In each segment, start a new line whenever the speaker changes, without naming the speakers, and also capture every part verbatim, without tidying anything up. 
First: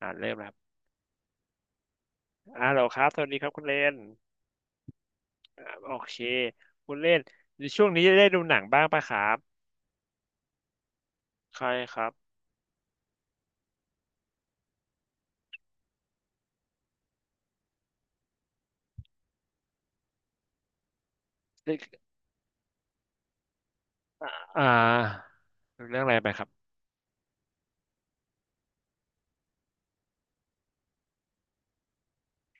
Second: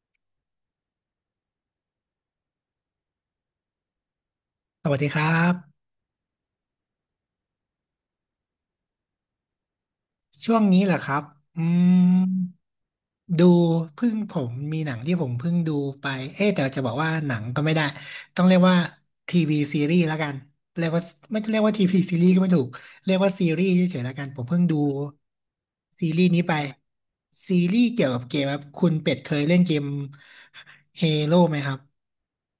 อ่าเริ่มแล้วครับอ่าเราครับสวัสดีครับคุณเลน
สวัสดีครั
อ่า
บ
โอเคคุณเลนในช่วงนี้ได้ดูหนังบ้างปะครับ
ช่วงนี้เหรอครับอื
ใช่ครับ
มดูเพิ่งผมมีหนังที่ผมเพิ่งดูไปเอ๊ะแต่จะบอกว่าหนังก็ไม่ได้ต้องเรียกว่าทีวีซีรีส์แล้วกันเรียกว่าไม่เรียกว่า
ได้
ทีวีซีรีส์ก็ไม่ถูกเรียกว่าซีรีส์เฉยๆแล้วกันผมเพิ่ง
อ่า
ดู
ดูเรื่องอะ
ซี
ไร
รี
ไป
ส์
ค
นี้
รับ
ไปซีรีส์เกี่ยวกับเกมครับคุณเป็ดเคยเล่นเกมเฮโร่ไหมครับ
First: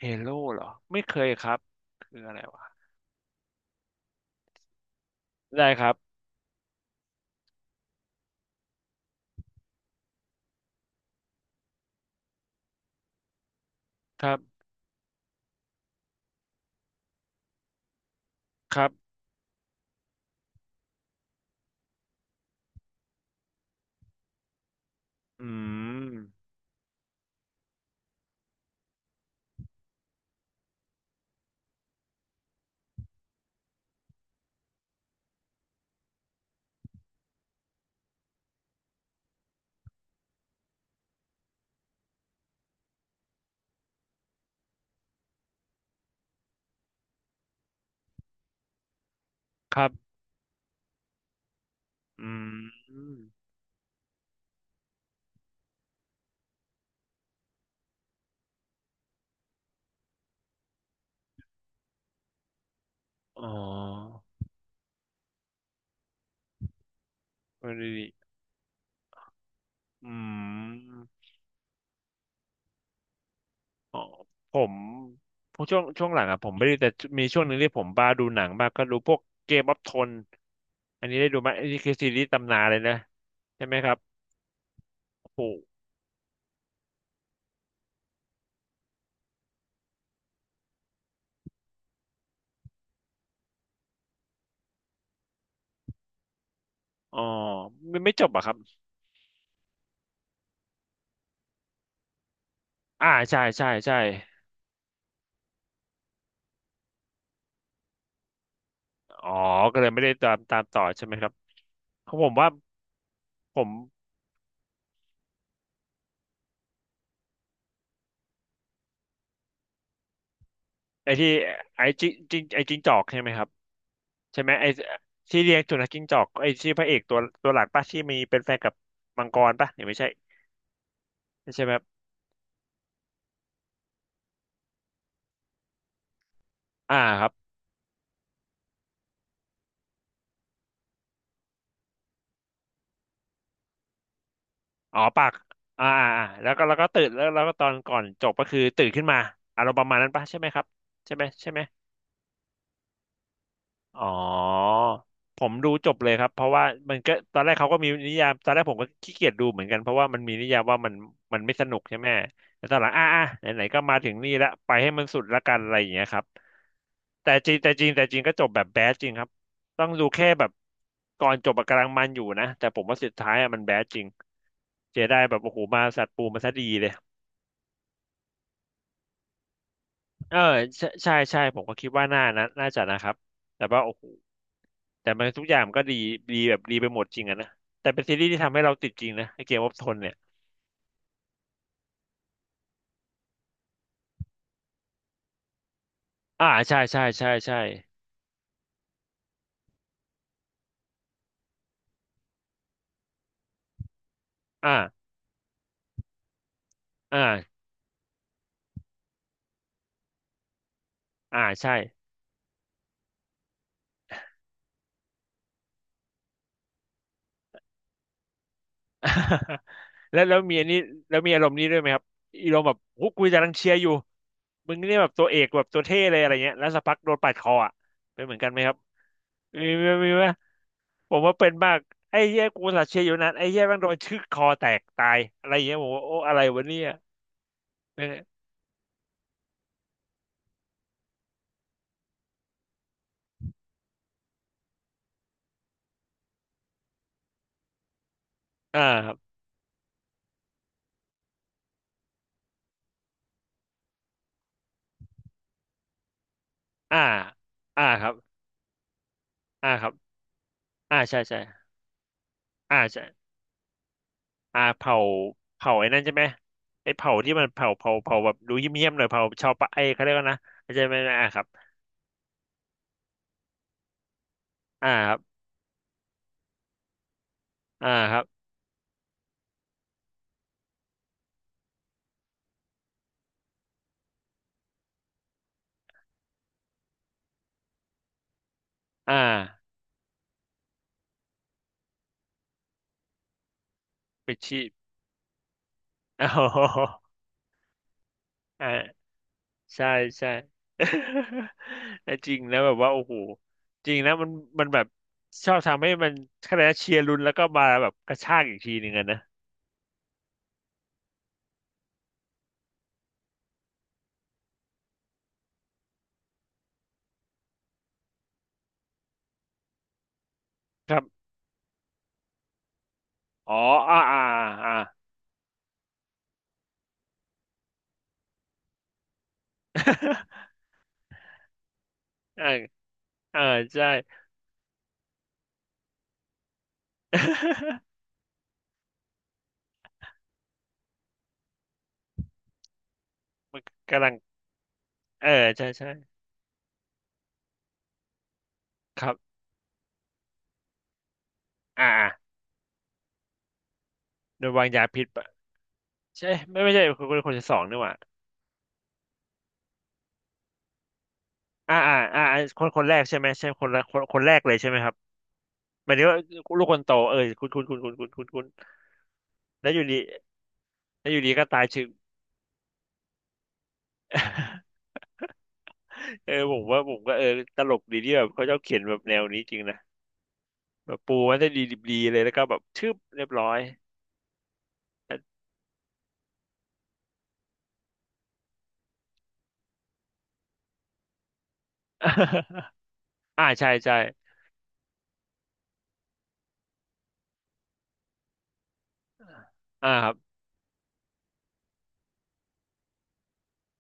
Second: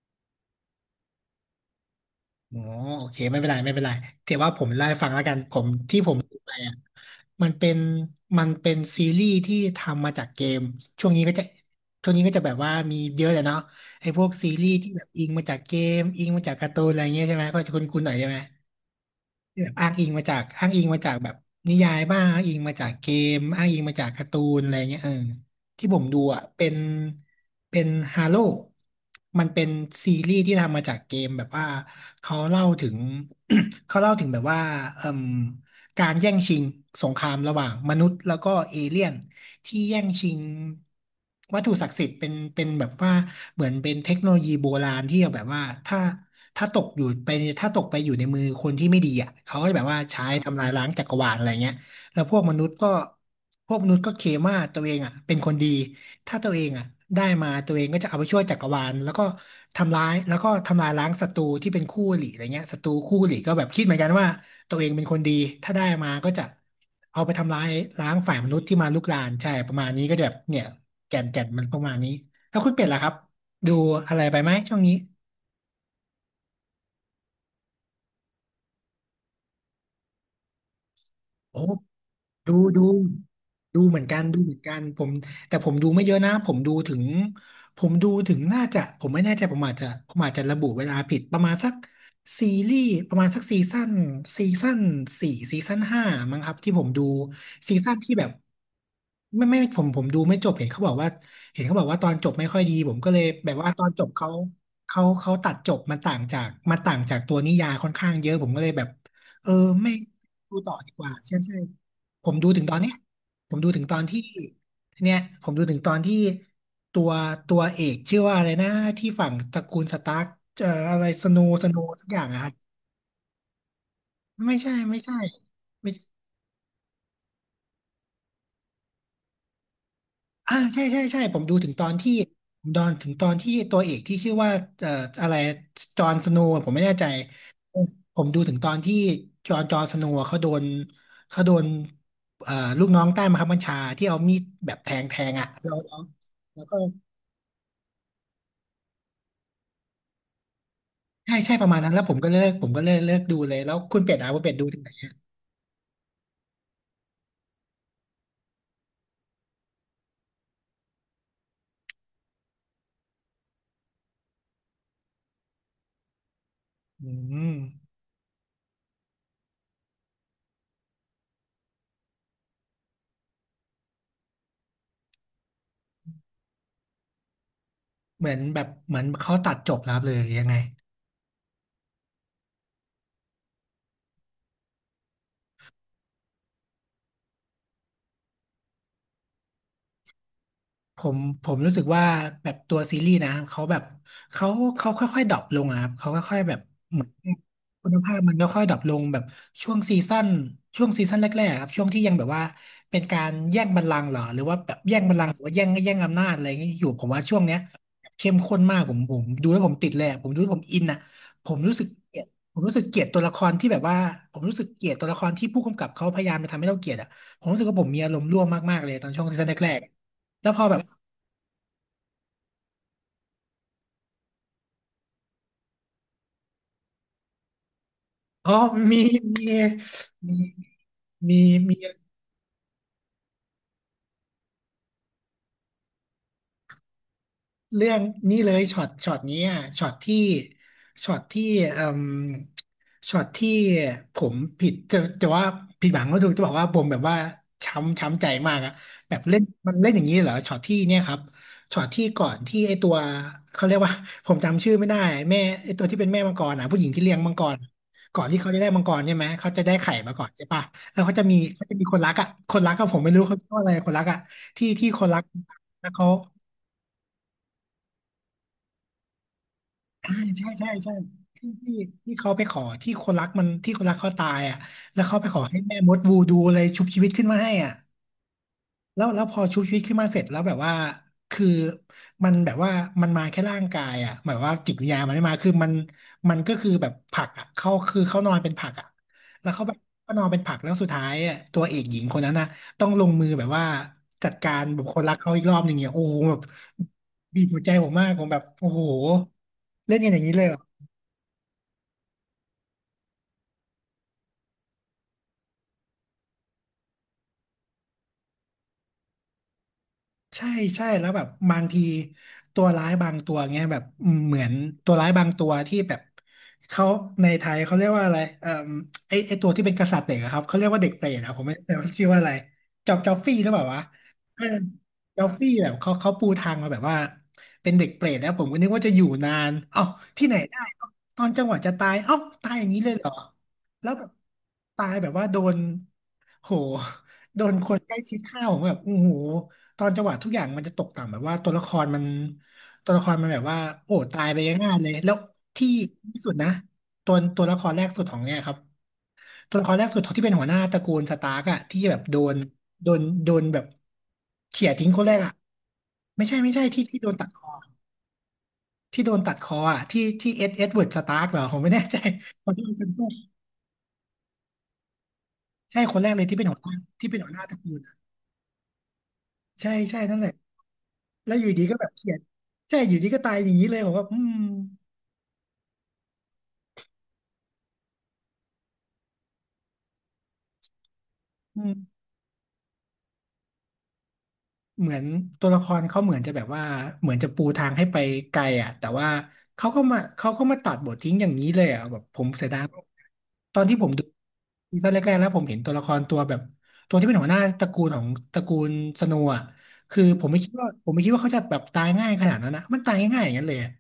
เฮโร่เหรอไม่เคยครับคืออะไร
อ๋อ
วะ
โอเคไม่เป็นไรไม่เป็นไรถือว่าผมเล่าให้ฟังแล้วกันผม
ได้ครับ
ที่ผมดูไปอ่ะมันเป็นมันเป็นซีรีส์ที่ทำมาจากเกมช่วงนี้ก็จะช่วงนี้ก็จะแบบว่ามีเยอะเลยเนาะไอ้พ
ค
วก
รั
ซี
บ
รีส์ที่แบบอิงมาจากเกมอิงมาจากการ์ตูนอะไรเงี้ยใช่ไหมก็จะคุ้นๆหน่อยใช่ไหม
ครับ
แบบอ้างอิงมาจากอ้างอิงมาจากแบบนิยายบ้างอ้างอิงมาจากเกมอ้างอิงมาจากการ์ตูนอะไรเงี้ยเออ
อื
ที่ผมดูอ่ะ
ม
เป็นเป็นฮาโลมันเป็นซีรีส์ที่ทำมาจากเกมแบบว่าเขาเล่าถึง เขาเล่าถึงแบบว่าเอ่มการแย่งชิงสงครามระหว่างมนุษย์แล้วก็เอเลี่ยนที่แย่งชิงวัตถุศักดิ์สิทธิ์เป็นเป็นแบบว่าเหมือนเป็นเทคโนโลยีโบราณที่แบบว่าถ้า ถ้าตกอยู่ไปถ้าตกไปอยู่ในมือคนที่ไม่ดีอ่ะเขาก็จะ
ค
แบ
รั
บ
บ
ว่าใช้ทำลายล้างจักรวาลอะไรเงี้ยแล้ว
อื
พวกมนุษย์ก็
ม
พวกมนุษย์ก็เคลมว่าตัวเองอ่ะเป็นคนดีถ้าตัวเองอ่ะได้มาตัวเองก็จะเอาไปช่วยจักรวาลแล้วก็ทำร้ายแล้วก็ทำลายล้างศัตรูที่เป็นคู่อริอะไรเงี้ยศัตรูคู่อริ
อ๋อ
ก็แบบคิดเหมือนกันว่าตัวเองเป็นคนดีถ้าได้มาก็จะเอาไปทำร้าย
วันนี
ล้างฝ่ายมนุษย์ที่มาลุกรานใช่ประมาณนี้
อื
ก็จะแบบเนี่ย
ม
แก่นแก่นมันประมาณนี้แล้วคุณเป็ดล่ะครับดู
อ๋อ
อะไรไปไหม
ผม
ช่วงนี้
พวกช่วงช่วงหลังอ่ะผมไม่ได้แต่มีช่วงหนึ่งที่ผมบ้าดูหนังบ้ากก็ดูพวกเกมออฟทนอันนี้ได้ดูไหม
โอ้
อันนี้คือซีรีส์ตำ
ดู
นานเลย
ดู
นะใช่ไหม
ดู
ครั
เห
บ
มือนกันดูเหมือนกันผม
โอ้โห
แต่ผมดูไม่เยอะนะผมดูถึงผมดูถึงน่าจะผมไม่แน่ใจผมอาจจะผมอาจจะระบุเวลาผิดประมาณสักซีรีส์ประมาณสักซีซั่นซีซั่นสี่ซีซั่นห้ามั้งครับที่ผมดู
อ๋อ
ซีซั่น
ไม่ไม่
ที่
จ
แบ
บ
บ
เหรอ่ะครับ
ไม่ไม่ผมผมดูไม่จบเห็นเขาบอกว่าเห็นเขาบอกว่าตอนจบไม่ค่อยดีผม
อ่า
ก็เลย
ใช่
แบบ
ใช่
ว่าตอน
ใช่
จบเขาเขาเขาตัดจบมันต่างจากมันต่างจากตัวนิยายค่อนข้างเยอะผมก็เลยแบบ
อ๋อ
เออ
ก็เลย
ไม่
ไม่ได้ตาม
ดู
ตาม
ต่อ
ต่อ
ดีก
ใช่ไห
ว่า
มครับ
ใช่ใช่
เพราะผ
ผ
ม
มดู
ว่า
ถึงตอนเนี้ยผ
ผ
มดู
ม
ถึงตอนที่เนี่ยผมดูถึงตอนที่ตัวตัวเอกชื่อว่าอะไรนะที่ฝั่งตระกูลสตาร์กเอ่ออะไร
ไอ้
ส
ที่
โนว์สโน
ไอ้
ว์สั
จิ
กอย่าง
จิ
อะ
ง
ครับ
ไอ้จิงจอกใช่ไหมครับใช่ไหม
ไม่
ไอ้
ใช่ไม่ใช่
ที่เลี้ยงสุนัขจิ้งจอกไอ้ที่พระเอกตัวตัวหลักป่ะที่มีเป็นแฟนกับมังกรป่ะหรือไม่ใช่
อ่าใช่ใช่ใช่ผม
ไม่
ดู
ใช่ไห
ถึ
ม
ง
ครั
ต
บ
อนที่ผมดอนถึงตอนที่ตัวเอกที่ชื่อว่าเอ่ออะไรจอห์นสโนว์ผมไม่แน่
อ่า
ใจ
ครับ
เออผมดูถึงตอนที่จอห์นจอห์นสโนว์เขาโดนเขาโดนเอ่อลูกน้องใต้บังคับบัญชาที่เอามีดแบบแท
อ๋อ
งแท
ปาก
งอ่ะแล้ว
อ่า
แล้ว
อ่าอ่าแล้ว
แล้
ก็
ว
แล้ว
ก็
ก็ตื่นแล้วแล้วก็ตอนก่อนจบก็คือตื่นขึ้นมาอารมณ์ประมาณนั้นปะใช่ไหมครับใช่ไหม
ใช่
ใช่
ใช่
ไหม
ประมาณนั้นแล้วผมก็เลิกผมก็เลิกเลิกดูเลยแล้วคุณ
อ๋อ
เป็ดอ่ะคุณเป็ดดูถึงไหนอะ
ผมดูจบเลยครับเพราะว่ามันก็ตอนแรกเขาก็มีนิยามตอนแรกผมก็ขี้เกียจดูเหมือนกันเพราะว่ามันมีนิยามว่ามันมันไม่สนุกใช่ไหมแต่ตอนหลังอ่ะอ่ะไหนๆก็มาถึงนี่ละไปให้มันสุดละกันอะไรอย่างเงี้ยครับ
อื
แต่จริง
ม
แต่จริงแต่จริงก็จบแบบแบดจริงครับต้องดูแค่แบบก่อนจบอะกำลังมันอยู่นะแต่ผมว่าสุดท้ายอะมันแบดจริงเจไดแบบโอ้โหมาสัตว์ปูมาซะดีเลย
เหมือนแบบเหมือนเขาตัดจบแล้วเลย
เออ
ยังไง
ใช่ใช่ใช่ผมก็คิดว่าน่านะน่าจะนะครับแต่ว่าโอ้โหแต่มันทุกอย่างมันก็ดีดีแบบดีไปหมดจริงอะนะแต่เป็นซีรีส์ที่ทำให้เราติดจริงนะไอเกมวอฟทนเนี่ย
ผมผมรู้สึกว่าแบบตัวซีรีส์นะเขาแบบเขาเขาค่อยๆดรอปลงอะครับเขาค่อย
อ่า
ๆแบบ
ใช่
เห
ใช่
มือน
ใช่ใช่
คุณภาพมันค่อยๆดรอปลงแบบช่วงซีซั่นช่วงซีซั่นแรกๆครับช่วงที่ยังแบบว่าเป็นการแย่งบัลลังก์เหรอหรือว่าแบ
อ่า
บแย่งบัลลังก์หรือว่าแย่งแย่งอำนาจอะไรอย่างเงี้ยอยู่ผม
อ่
ว่าช่วง
า
เนี้ยเข้มข้นมากผมผมดูแล้วผมติดเลยอะผมดูแล้วผมอินอะ
อ่า
ผม
ใช่
รู้สึกเกลียดผมรู้สึกเกลียดตัวละครที่แบบว่าผมรู้สึกเกลียดตัวละครที่ผู้กำกับเขาพยายามจะทำให้เราเกลียดอ่ะผมรู้สึกว่าผมมีอารมณ์ร่วมมากๆเลยตอนช่วงซีซั่นแร ก
แล้วแล้ว
ๆแล้ว
มี
พ
อั
อ
น
แบ
นี้
บ
แล้วมีอารมณ์นี้ด้วยไหมครับอารมณ์แบบฮุกกูจะรังเชียร์อยู่มึงนี่แบบตัวเอกแบบตัวเท่เลยอะไรเงี้ยแล้วสักพักโดนปาดคออ่ะเป็นเหมือนกั
อ๋
น
อ
ไหมครับ
มี มี
มีไหมมีไหม
มี
ผมว่า
มี
เป็นมา
มีมี
กไอ้เหี้ยกูอุตสัตว์เชียร์อยู่นั้นไอ้เหี้ยแม่งโดนชึกคอแตกตายอะไรอย่างเงี้ยผมว่าโอ้อะไรวะเนี่ย
เรื่อง
เม่
นี้เลยช็อตช็อตนี้อะช็อตที่ช็อตที่เอ่มช็อตที่ผมผิดจะจะว่าผิดหวังก็ถูกจะบอกว่าผมแบบว่าช้ำช้ำใจมากอะ
อ่าครั
แบ
บ
บเล่นมันเล่นอย่างนี้เหรอช็อตที่เนี่ยครับช็อตที่ก่อนที่ไอตัวเขาเรียกว่า ผมจำชื่อไม่ได้แม่ไอตัวที่เป็นแม่มังกรอ่ะผู้หญิง
อ่า
ที่เลี้ยงมังกร
อ่าครับ
ก่อนที่เขาจะได้มังกรใช่ไหมเขาจะ
อ่า
ได้
ครับ
ไข่มาก่อนใช่ปะ
อ่า
แล้วเขา
ใช่
จะมี
ใช่
เขาจะมีคนรักอ่ะคนรัก
อ่า
ก็ผม
ใช่
ไม่รู้เขาเรียกว่าอะไรคนรักอ่ะ
อ่า
ที่ที่
เผา
คนรัก
เผาไอ้
แล้ว
นั่น
เขา
ใช่ไหมไอ้เผาที่มันเผาเผาเผาแบบดูเยี่ยมๆหน่อยเผาชาวปะไอ้เขาเรี
อ่า
ยกว่านะ
ใช่ใช่
ใช่ไห
ใช่
มอ่าครับ
ที่ที่ที่เขาไปขอที่คนรักมันที่คนรักเขาตายอ่ะ
อ่า
แล้ว
ครั
เขา
บ
ไปขอให้แม่มดวูดูอะไรชุบชีวิตขึ้นมาให้อ่ะ
อ่าครับ
แล้วแล้วพอชุบชีวิตขึ้นมาเสร็จแล้วแบบว่าคือมันแบบว่ามันมาแค่ร่างกายอ่ะหมายว่าจิตวิญญาณมันไม่มาคือมันมันก็คือแบบผักอ่ะเขาคือเขานอนเป็นผักอ่ะ
อ่า
แล้วเขาแบบก็นอนเป็นผักแล้วสุดท้ายอ่ะตัวเอกหญิงคนนั้นอ่ะต้องลงมือแบบว่า
ไป
จัดกา
ชี
ร
พ
แบบคนรักเขาอีกรอบหนึ่งเนี่ยโอ้โห
อ๋
แบบ
อ
บีบหัวใจผมมากผมแบบ
อ่า
โอ้โห
ใช่
เล่นกันอย่าง
ใช่
นี้เลยเหรอ
แต่จริงนะแบบว่าโอ้โหจริงนะมันมันแบบชอบทำให้มันคะแนนเชียร์ลุ้นแล้วก็มาแบบกระชากอีกทีหนึ่งอะนะ
ใช่ใช่แล้วแบบบางทีตัวร้ายบางตัวเงี้ยแบบอืมเหมือนตัวร้ายบางตัวที่แบบเขาในไทยเขาเรียกว่าอะไรเอ่อไอไอตัวที่เป็นกษัตริย์เด็กอะครับเขาเรียกว่าเด็
ค
ก
รั
เป
บ
รตอะผมไม่แต่ว่าชื่อว่าอะไรจอบจอฟฟี่หรือ
อ๋อ
เปล่าวะ
อ่าอ่า
เออ
อ่า
จอฟฟี่แบบเขาเขาปูทางมาแบบว่าเป็นเด็กเปรตแล้วผมก็นึกว่าจะอยู่นานเอ้าที่ไหนได้ เอ้าตอนจังหวะจะตายเอ้า
เออ
ตายอย่างนี้เลยเหรอ
เออใช่
แล้วแบบตายแบบว่าโดนโหโดนคนใกล้ชิดฆ่าผมแบบโอ้โห ตอนจังหวะทุกอย่างมันจะตกต่ำแบบว่าตัวละครมันตัวละครมันแบบ
มั
ว่า
น
โอ้
กำลัง
ตายไปง่ายๆเลยแล้ว
เออใช่
ที่
ใช่
ที่สุดนะตัวตัวละครแรกสุดของเนี่ยครับ
ครับ
ตัวละครแรกสุดที่เป็นหัวหน้าตระกูลสตาร์กอะที่
อ่า
แบบ
อ่า
โดนโดนโดนแบบ
โดนวา
เขี่
ง
ย
ยา
ทิ้งค
พิ
น
ษ
แรก
ปะ
อะไม่
ใช่
ใช่ไม่
ไม่
ใช่
ไม่ใช่
ที่ที่
คน
โด
ค
น
น
ตั
ค
ด
น
ค
ที่
อ
สองนี่หว่า
ที่โดนตัดคออะที่ที่เอ็ดเอ็ดเวิร์ดสตาร์กเหรอผมไม่
อ่า
แน่
อ่า
ใจ
อ่าอ
ขอ
ค
โท
น
ษ
ค
ข
น
อ
แร
โท
ก
ษ
ใช่ไหมใช่คนละคนคนแรกเลยใช่ไหมครับ
ใช่
หมา
ค
ย
น
ถึง
แรก
ว่า
เลยที่เป็นหัว
ลู
ห
ก
น้า
คนโต
ที่
เอ
เป็
อ
นหัวหน้า
คุณ
ตระ
คุณ
กู
คุณ
ล
คุณ
อะ
คุณคุณคุณแล้
ใช่
วอยู่ดี
ใช่นั่นแหละ
แล้วอยู่ดี
แล้วอ
ก็
ยู่
ตา
ดี
ยเฉ
ก็แบ
ย
บเขี่ยใช่อยู่ดีก็ตายอย่างนี้เลยผมว่าอืม
เออผมว่าผมก็เออตลกดีที่แบบเขาชอบเขียนแบบแนวนี้จริงนะแบบปูมันได้
อื
ดี
ม
ดีเลยแล้วก็แบบชึบเรียบร้อย
เหมือนตัวละครเขาเหมือนจะแบบว่าเหมือนจะปูทางให้ไปไกลอ่ะแต่ว่าเขาก็มาเขาก็มาตัดบททิ้งอย่างนี้เลยอ่ะแบบผมเสียดายมาก
อ่า
ตอน
ใช่
ที่ผม
ใช่
ดูซีซั่นแรกๆแล้วผมเห็นตัวละครตัวแบบตัวที่เป็นหัวหน้าตระกูลของตระกูลสโนว์อ่ะ
อ่า
คือ
ครับ
ผมไม่คิดว่าผมไม่คิดว่าเขาจะแบบตายง่ายขนาดนั้นนะมันตายง่ายอย่างนั้นเลยอะ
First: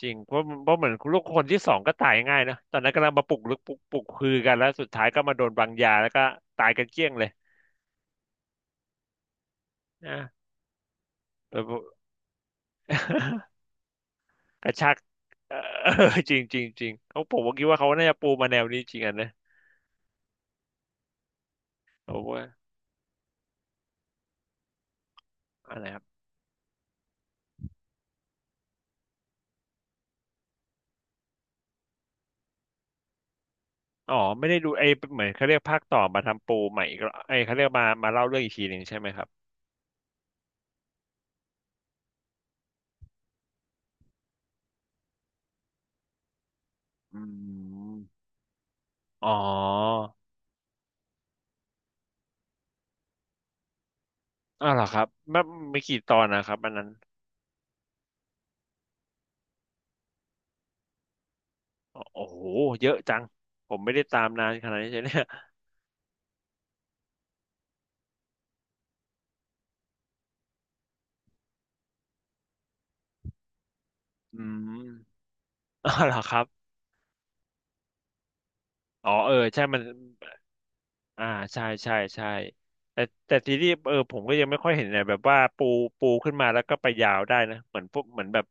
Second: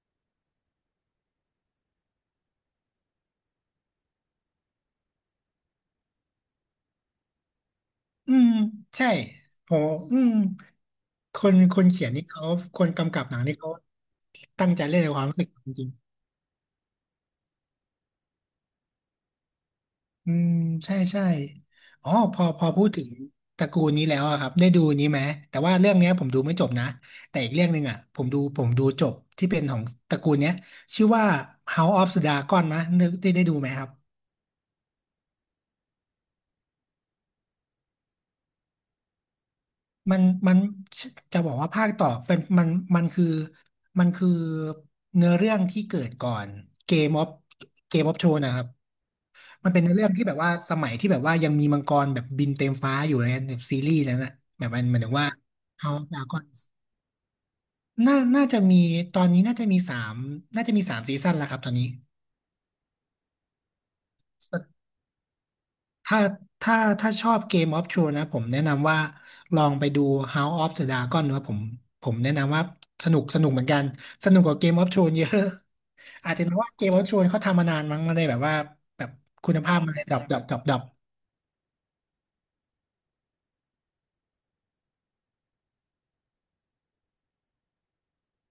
จริงเพราะเพราะเหมือนลูกคนที่สองก็ตายง่ายนะตอนนั้นกำลังมาปลุกลึกปลุกปลุกคือกันแล้วสุดท้ายก็มาโดนวางยาแล้วก็ตายกันเกลี้ยงเลย
อืมใช่โหอืม
นะ
คน
แบบ
คนเขียนนี่เขาคนกำกับหนังนี่ เขา
ก
ตั้ง
ระ
ใจ
ชาก
เล่นในความรู้สึก
เอ
จ
อ
ริง
จริงจริงจริงเขาผมก็คิดว่าเขาน่าจะปูมาแนวนี้จริงอ่ะนะ
อืมใช่ใช่อ๋
ผ
อ
ม
พ
ว่า
อพอพูดถึงตระกูลนี้แล้วอะครับได้ดูนี้ไหมแต่ว่า
อะไร
เรื่องเนี้ยผมดูไม่จบนะแต่อีกเรื่องหนึ่งอะผมดูผมดูจบที่เป็นของตระกูลเนี้ยชื่อว่า House of the Dragon นะนึกได้ได้ดูไหมครับ
อ๋อไม่ได้ดูไอ้เหมือนเขาเรียกภาคต่อมาทำปูใหม่อีกรอบไอ้เขาเรียกมามาเล่าเรื่องอีกทีหนึ่งใช่ไหมครับ
มันมันจะบอกว่าภาคต่อเป็นมันมันคือมันคือเนื้อเรื่องที่เกิดก่อนเกม
อื
ออฟเกมออฟ
ม
โทรนะครับ
อ๋อ
มันเป็นเนื้อเรื่องที่แบบว่าสมัยที่แบบว่ายังมีมังกรแบบบินเต็มฟ้าอยู่เลยนะแบบซีรีส์แล้วนะแบ
อ้า
บ
วเห
มั
ร
น
อ
ห
ค
มาย
รับ
ถึงว่า
มันไม่
เฮา
กี่
ส์
ต
ด
อ
รา
น
กอ
นะ
น
ครับอันนั้น
น่าน่าจะมีตอนนี้น่าจะมีสามน่าจะมีสามซีซั่นแล้วครับตอนนี้
อ๋อโอ้โหเยอะจังผมไม่ได้ตามนานขนาดนี้ใช่เนี่ย
ถ้าถ้าถ้าชอบ Game of Thrones นะผมแนะนำว่าลองไปดู House of the Dragon นะผมผมแนะนำว่าสนุกสนุกเหมือนกันสนุก
อื
กว่า Game of Thrones
ม
เยอะ
อ้าวเหรอ ค
อาจ
รั
จะ
บ
เป็นเพราะว่า Game of Thrones เขาทำมานานมั้งมันเลยแบบว่าแบ
อ๋อ
บ
เออ
คุณ
ใช่
ภา
มั
พ
น
มันเลยดรอปดรอปดรอปดรอป
อ่าใช่ใช่ใช่แต่แต่ทีนี้เออผมก็ยังไม่ค่อยเห็นเนี่ยแบบว่าปูปูขึ้นมาแล้วก็ไปยาวได้นะเหมือนพวกเหมือนแบบ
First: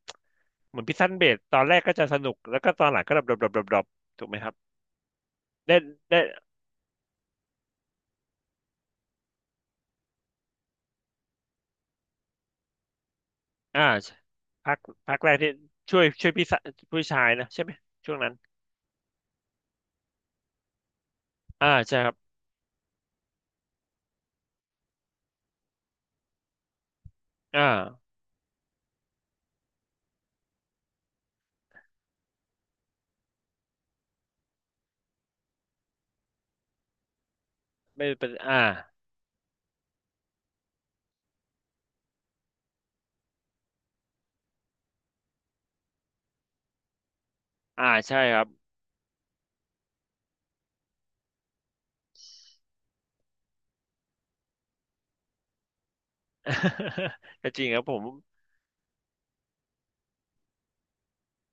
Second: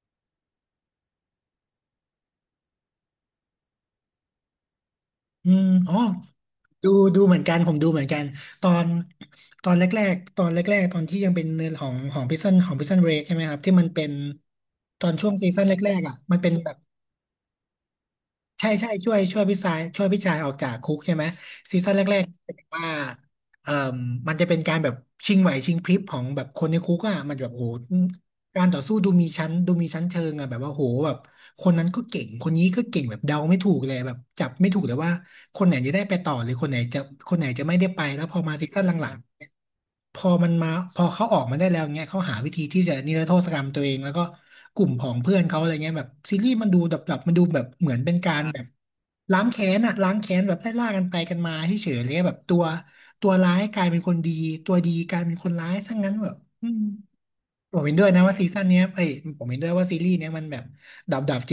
เหมือนพิซซันเบดตอนแรกก็จะสนุกแล้วก็ตอนหลังก็ดรอปดรอปดรอปดรอปถูกไหมครับ
อืม
ได้
อ๋อ
ได้
ดูดูเหมือนกันผมดูเหมือนกันตอนตอนแรกๆตอนแรกๆตอนที่ยังเป็นเนื้อของของพิซซันของพิซซันเบรกใช่ไหมครับที่
อ่า
มันเป็น
พัก
ตอน
พัก
ช่
แร
วง
ก
ซี
ที่
ซั่นแร
ช่ว
ก
ย
ๆอ่ะ
ช่วย
มัน
พี่
เป็น
สะ
แบบ
ผู้ชายนะใช่ไหมช่วงนั้น
ใช่ใช่ช่วยช่วยพี่ชายช่วยพี่ชายออกจากคุกใช่ไหม
อ่า
ซีซั่น
ใช่
แร
ครับ
กๆจะแบบว่าเอ่อมันจะเป็นการแบบชิงไหวชิงพริบของแบบคนในคุกอ่ะมันจะแบบ
อ่
โห
า
การต่อสู้ดูมีชั้นดูมีชั้นเชิงอ่ะแบบว่าโหแบบคนนั้นก็เก่งคนนี้ก็เก่งแบบเดาไม่ถูกเลยแบบจับไม่ถูกเลยว่าคนไหนจะได้ไปต่อหรือคนไหนจะคนไหนจะไม่ได้ไป
ไม่
แล้ว
เป็น
พอมา
อ่า
ซีซั่นหลังๆ พอมันมาพอเขาออกมาได้แล้วเงี้ยเขาหาวิธีที่จะนิรโทษกรรมตัวเองแล้วก็กลุ่มของเพื่อนเขาอะไรเงี้ยแบบซีรีส์มันดูดับดับมันดูแบบ
อ่า
เหมือนเป็น
ใช่
กา
ครั
ร
บ
แบบล้างแค้นอะล้างแค้นแบบไล่ล่ากันไปกันมาเฉยๆเลยแบบตัวตัวร้ายกลายเป็นคนดีตัวดีกลายเป็นคนร้ายทั้งนั้นแบบอืม
ก็จริง
ผ
ครั
ม
บ
เห็
ผ
น
ม
ด้วยนะว่าซีซั่นเนี้ยเอ้ยผมเห็นด้วยว่าซีรีส์เนี้ยมันแบบดับๆ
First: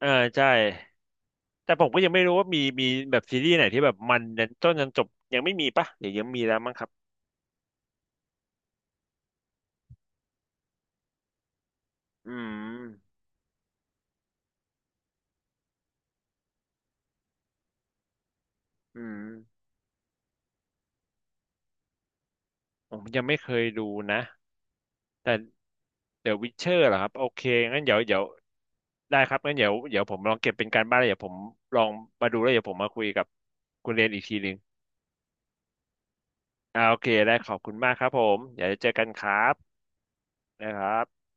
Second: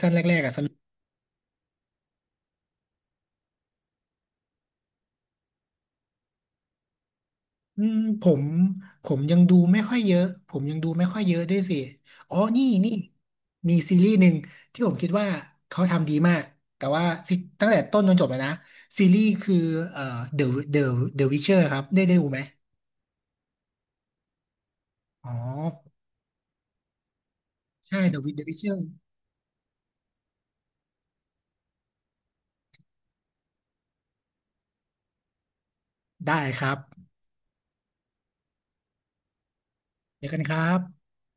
อ่าใช่แต่ผมก็ยังไม่รู้ว่ามีมีแบบซีรีส์ไหนที่แบบมันยันต้นยันจบยังไม่มีปะเดี๋ยวยังมีแล้วมั้งครับ
อืมผมผมยังดูไม่ค่อยเยอะผมยังดูไม่ค่อยเยอะด้วยสิ
อื
อ๋อนี่
ม
นี่มีซีรีส์หนึ่งที่ผมคิดว่าเขาทำดีมากแต่ว่าซตั้งแต่ต้นจนจบเลยนะซี
อืม
รีส์คือเอ่อ The The The Witcher ครับได้ได้ดูไหม
ผมยังไม่เคยดูนะ
อ๋
แต่
อ
เดี๋ยววิเชอร์เหรอครับโอเคงั้นเดี๋ยว
ใช่
เดี๋
The
ยว
Wit- The Witcher
ได้ครับงั้นเดี๋ยวเดี๋ยวผมลองเก็บเป็นการบ้านแล้วเดี๋ยวผมลองมาดูแล้วเดี๋ยวผมมาคุยกับคุณเรนอีกทีหนึ่ง
ได้ครับ
อ่าโอเคได้ขอบคุณมากครับผมเดี๋ยวเจอกันครับ
เดี๋ยวกันครั
นะ
บ
ครับ